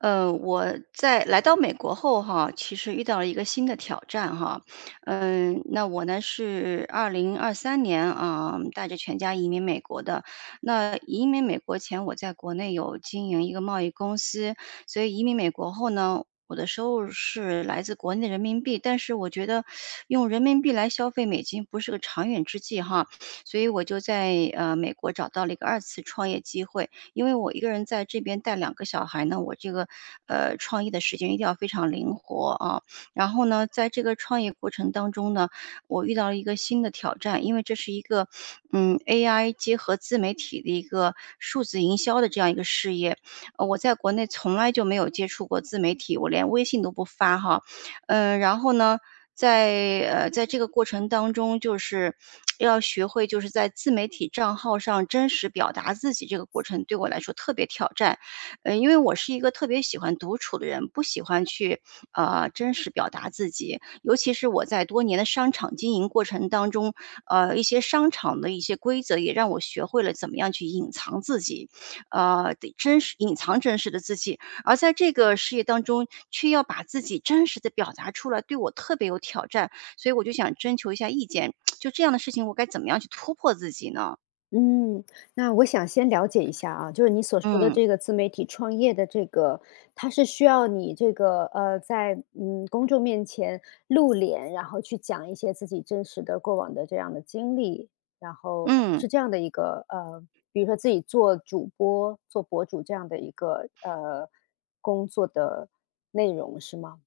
我在来到美国后哈，其实遇到了一个新的挑战哈。那我呢是二零二三年啊，带着全家移民美国的。那移民美国前，我在国内有经营一个贸易公司，所以移民美国后呢，我的收入是来自国内的人民币，但是我觉得用人民币来消费美金不是个长远之计哈，所以我就在美国找到了一个二次创业机会。因为我一个人在这边带两个小孩呢，我这个创业的时间一定要非常灵活啊。然后呢，在这个创业过程当中呢，我遇到了一个新的挑战，因为这是一个AI 结合自媒体的一个数字营销的这样一个事业。我在国内从来就没有接触过自媒体，我连微信都不发哈。然后呢，在在这个过程当中，就是要学会就是在自媒体账号上真实表达自己，这个过程对我来说特别挑战。因为我是一个特别喜欢独处的人，不喜欢去真实表达自己，尤其是我在多年的商场经营过程当中，一些商场的一些规则也让我学会了怎么样去隐藏自己，得真实隐藏真实的自己，而在这个事业当中，却要把自己真实的表达出来，对我特别有挑战，所以我就想征求一下意见，就这样的事情我该怎么样去突破自己呢？嗯，那我想先了解一下啊，就是你所说的嗯，这个自媒体创业的这个，它是需要你这个在公众面前露脸，然后去讲一些自己真实的过往的这样的经历，然后嗯。是这样的一个比如说自己做主播、做博主这样的一个工作的内容是吗？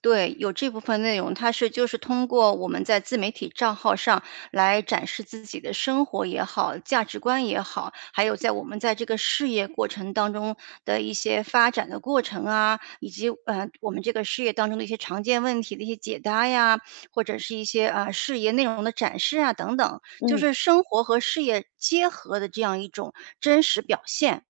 对，有这部分内容，它是就是通过我们在自媒体账号上来展示自己的生活也好，价值观也好，还有在我们在这个事业过程当中的一些发展的过程啊，以及我们这个事业当中的一些常见问题的一些解答呀，或者是一些啊、事业内容的展示啊等等，就嗯。是生活和事业结合的这样一种真实表现。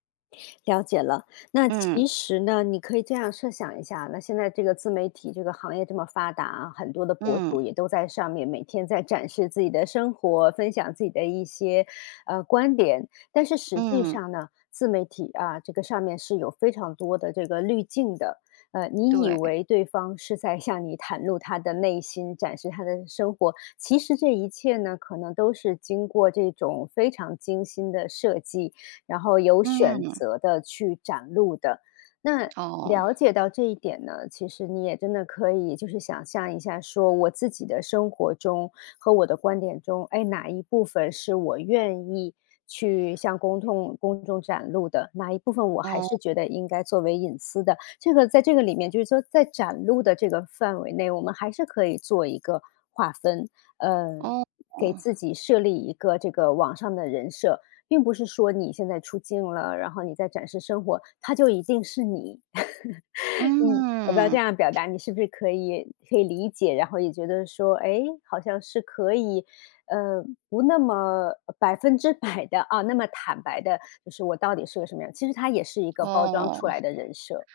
了解了，那嗯其实呢，你可以这样设想一下，那现在这个自媒体这个行业这么发达啊，很多的博嗯主也都在上面每天在展示自己的生活，分享自己的一些观点。但是实际嗯，上呢，自媒体啊，这个上面是有非常多的这个滤镜的。你以对，为对方是在向你袒露他的内心，展示他的生活，其实这一切呢，可能都是经过这种非常精心的设计，然后有选嗯，择的去展露的。那哦了解到这一点呢，其实你也真的可以就是想象一下，说我自己的生活中和我的观点中，哎，哪一部分是我愿意去向公众展露的，哪一部分我还哦是觉得应该作为隐私的。这个在这个里面，就是说在展露的这个范围内，我们还是可以做一个划分，呃，哦。给自己设立一个这个网上的人设，并不是说你现在出镜了，然后你在展示生活，它就一定是你。嗯，我不知道嗯，这样表达你是不是可以理解，然后也觉得说，哎，好像是可以，呃，不那么百分之百的啊，那么坦白的，就是我到底是个什么样，其实它也是一个包装哦，出来的人设，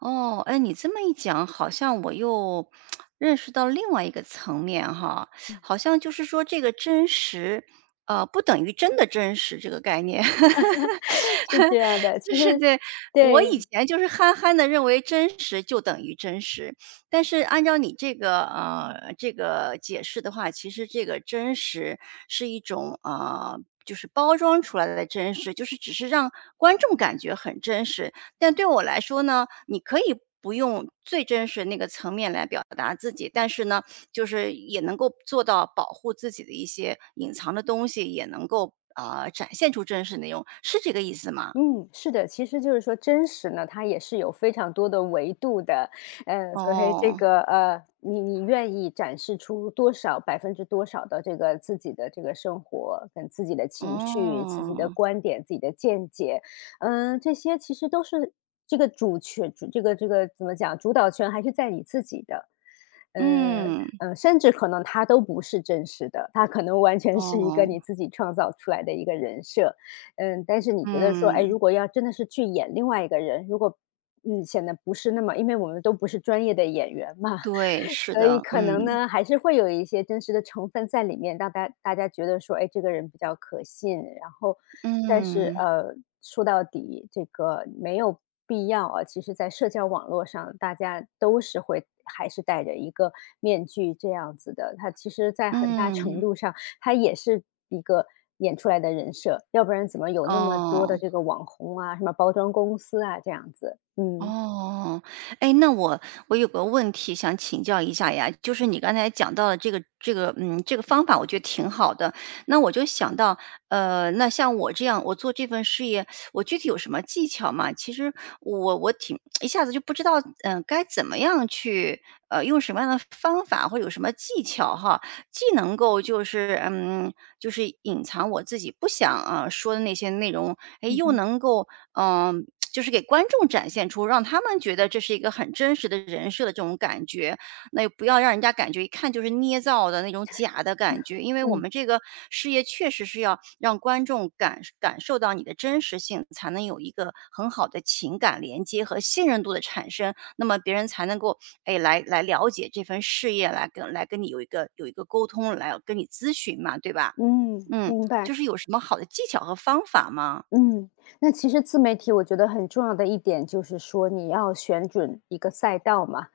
哦，哎，你这么一讲，好像我又认识到另外一个层面哈，好像就是说这个真实，不等于真的真实这个概念。是这样的，就其是实对，我以对。前就是憨憨的认为真实就等于真实，但是按照你这个，这个解释的话，其实这个真实是一种，就是包装出来的真实，就是只是让观众感觉很真实。但对我来说呢，你可以不用最真实那个层面来表达自己，但是呢，就是也能够做到保护自己的一些隐藏的东西，也能够，啊展现出真实内容，是这个意思吗？嗯，是的，其实就是说真实呢，它也是有非常多的维度的，所以这哦，个你愿意展示出多少百分之多少的这个自己的这个生活跟自己的情绪、自己的哦，观点、自己的见解，嗯、这些其实都是这个主权主这个这个怎么讲，主导权还是在你自己的，嗯、嗯，嗯、甚至可能它都不是真实的，它可能完全是一个哦，你自己创造出来的一个人设，嗯，但是你觉得说，哎，嗯，如果要真的是去演另外一个人，如果嗯，显得不是那么因为我们都不是专业的演员嘛，对，是所以的，可嗯，能呢，还是会有一些真实的成分在里面，让大家觉得说，哎，这个人比较可信。然后，但是嗯，说到底，这个没有必要啊。其实，在社交网络上，大家都是会还是戴着一个面具这样子的。他其实，在很大程嗯，度上他也是一个演出来的人设，要不然怎么有那么多哦。的这个网红啊，什么包装公司啊这样子。嗯，哦，哎，那我有个问题想请教一下呀，就是你刚才讲到的这个，嗯，这个方法我觉得挺好的。那我就想到，那像我这样，我做这份事业，我具体有什么技巧吗？其实我挺 一下子就不知道，该怎么样去，用什么样的方法或者有什么技巧哈，既能够就是就是隐藏我自己不想啊、说的那些内容，哎，嗯又嗯能够就是给观众展现出，让他们觉得这是一个很真实的人设的这种感觉。那也不要让人家感觉一看就是捏造的那种假的感觉，因为我嗯，们这个事业确实是要让观众感受到你的真实性，才能有一个很好的情感连接和信任度的产生。那么别人才能够，哎，来了解这份事业，来跟你有一个沟通，来跟你咨询嘛，对吧？嗯，嗯，明白。就是有什么好的技巧和方法吗？嗯，那其实自媒体我觉得很重要的一点就是说你要选准一个赛道嘛，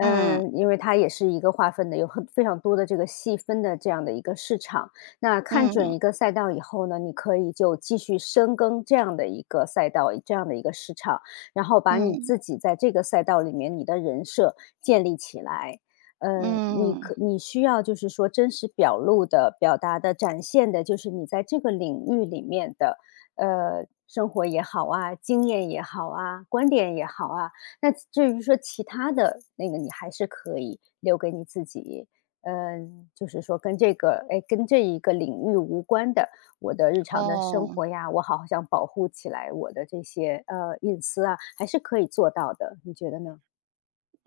嗯因为它也是一个划分的，有很非常多的这个细分的这样的一个市场。那看准嗯一个赛道以后呢，你可以就继续深耕这样的一个赛道，这样的一个市场，然后把你嗯。自己在这个赛道里面你的人设建立起来。嗯，你嗯，可你需要就是说真实表露的、表达的、展现的，就是你在这个领域里面的生活也好啊，经验也好啊，观点也好啊。那至于说其他的那个，你还是可以留给你自己。嗯，就是说跟这个，哎，跟这一个领域无关的，我的日常的生哦，活呀，我好想保护起来我的这些隐私啊，还是可以做到的，你觉得呢？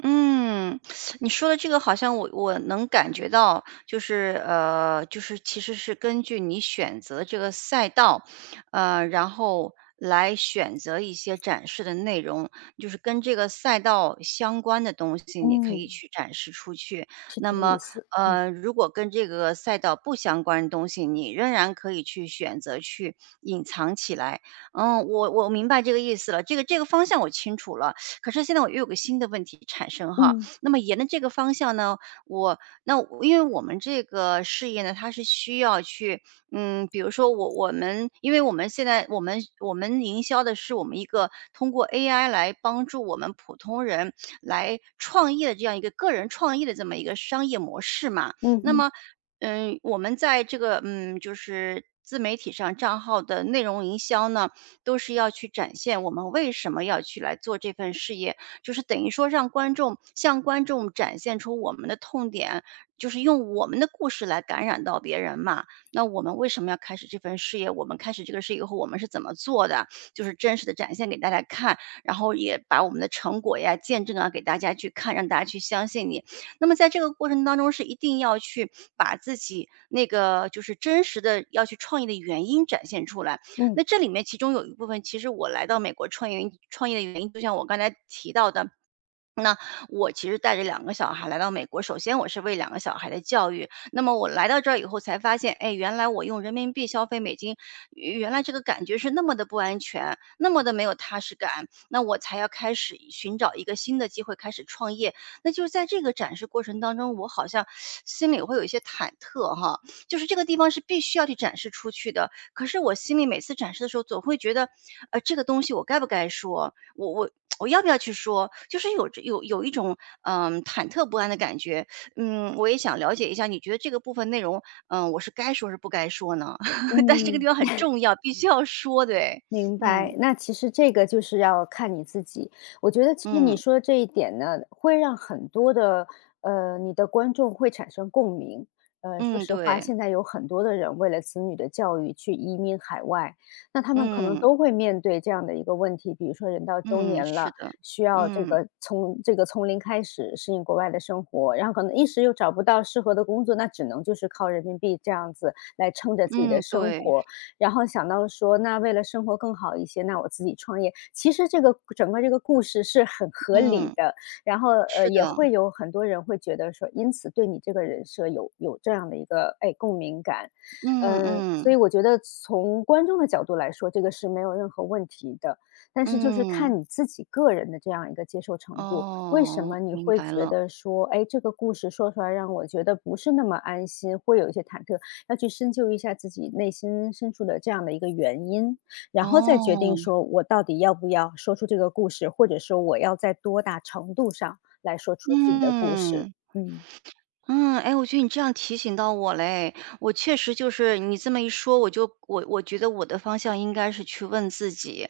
嗯，你说的这个好像我能感觉到，就是就是其实是根据你选择这个赛道，然后来选择一些展示的内容，就是跟这个赛道相关的东西，你可以嗯，去展示出去。是那这个么，意思。嗯如果跟这个赛道不相关的东西，你仍然可以去选择去隐藏起来。嗯，我明白这个意思了，这个方向我清楚了。可是现在我又有个新的问题产生哈，嗯那么沿着这个方向呢，我我因为我们这个事业呢，它是需要去，比如说我们，因为我们现在我们营销的是我们一个通过 AI 来帮助我们普通人来创业的这样一个个人创业的这么一个商业模式嘛。嗯那哼么，我们在这个就是自媒体上账号的内容营销呢，都是要去展现我们为什么要去来做这份事业，就是等于说让观众向观众展现出我们的痛点，就是用我们的故事来感染到别人嘛。那我们为什么要开始这份事业？我们开始这个事业以后，我们是怎么做的？就是真实的展现给大家看，然后也把我们的成果呀、见证啊给大家去看，让大家去相信你。那么在这个过程当中，是一定要去把自己那个就是真实的要去创业的原因展现出来。嗯那这里面其中有一部分，其实我来到美国创业的原因，就像我刚才提到的，那我其实带着两个小孩来到美国，首先我是为两个小孩的教育，那么我来到这儿以后才发现，哎，原来我用人民币消费美金，原来这个感觉是那么的不安全，那么的没有踏实感，那我才要开始寻找一个新的机会，开始创业。那就是在这个展示过程当中，我好像心里会有一些忐忑哈，就是这个地方是必须要去展示出去的，可是我心里每次展示的时候，总会觉得，这个东西我该不该说？我 我要不要去说？就是有这有有一种忐忑不安的感觉。嗯，我也想了解一下，你觉得这个部分内容，我是该说是不该说呢？但是这个嗯。地方很重要，必须要说，对，明嗯白，那其实这个就是要看你自己。我觉得其实你嗯说这一点呢，会让很多的你的观众会产生共鸣。说嗯，实话，对，现在有很多的人为了子女的教育去移民海外，那他们可能嗯都会面对这样的一个问题，比如说人到中嗯，年是了，的，需要这嗯个从零开始适应国外的生活，然后可能一时又找不到适合的工作，那只能就是靠人民币这样子来撑着自己的嗯，生对，活。然后想到说，那为了生活更好一些，那我自己创业。其实这个整个这个故事是很合理嗯，的，然后是也的，会有很多人会觉得说，因此对你这个人设有这样的一个哎共鸣感，嗯嗯，所嗯以我觉得从观众的角度来说，这个是没有任何问题的。但是就是嗯，看你自己个人的这样一个接受程度，为什哦，么你明会白觉了，得说，哎，这个故事说出来让我觉得不是那么安心，会有一些忐忑要去深究一下自己内心深处的这样的一个原因，然后再决定哦。说我到底要不要说出这个故事，或者说我要在多大程度上来说出自己的故事。嗯，嗯嗯，哎，我觉得你这样提醒到我嘞，我确实就是你这么一说，我觉得我的方向应该是去问自己，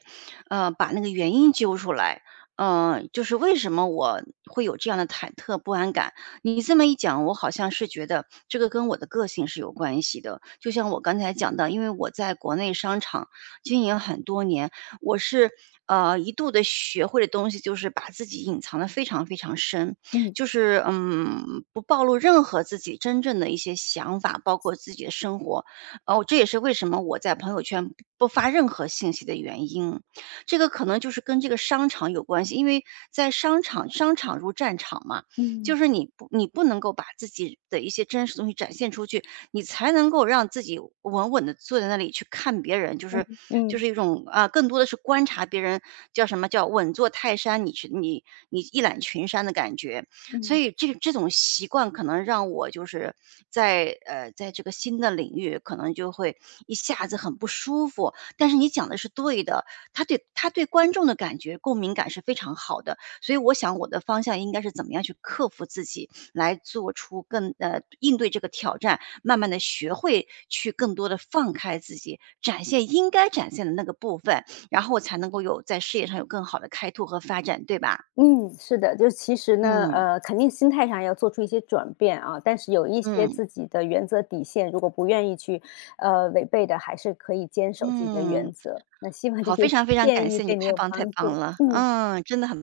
把那个原因揪出来，就是为什么我会有这样的忐忑不安感？你这么一讲，我好像是觉得这个跟我的个性是有关系的。就像我刚才讲到，因为我在国内商场经营很多年，我是一度的学会的东西就是把自己隐藏的非常非常深，嗯就是，不暴露任何自己真正的一些想法，包括自己的生活。哦，这也是为什么我在朋友圈不发任何信息的原因。这个可能就是跟这个商场有关系，因为在商场如战场嘛，就嗯是你不能够把自己的一些真实东西展现出去，你才能够让自己稳稳的坐在那里去看别人，就嗯是就嗯是一种啊，更多的是观察别人，叫什么叫稳坐泰山，你去你你一览群山的感觉。所嗯以这种习惯可能让我就是在在这个新的领域，可能就会一下子很不舒服。但是你讲的是对的，他对观众的感觉共鸣感是非常好的，所以我想我的方向应该是怎么样去克服自己，来做出更应对这个挑战，慢慢的学会去更多的放开自己，展现应该展现的那个部分，然后我才能够有在事业上有更好的开拓和发展，对吧？嗯，是的，就是其实呢，嗯，肯定心态上要做出一些转变啊，但是有一些嗯，自己的原则底线，如果不愿意去违背的，还是可以坚守自己的嗯。原则。那希望这好，些非常非常感建议谢你，对你太有棒太帮棒助。了，嗯。嗯，真的很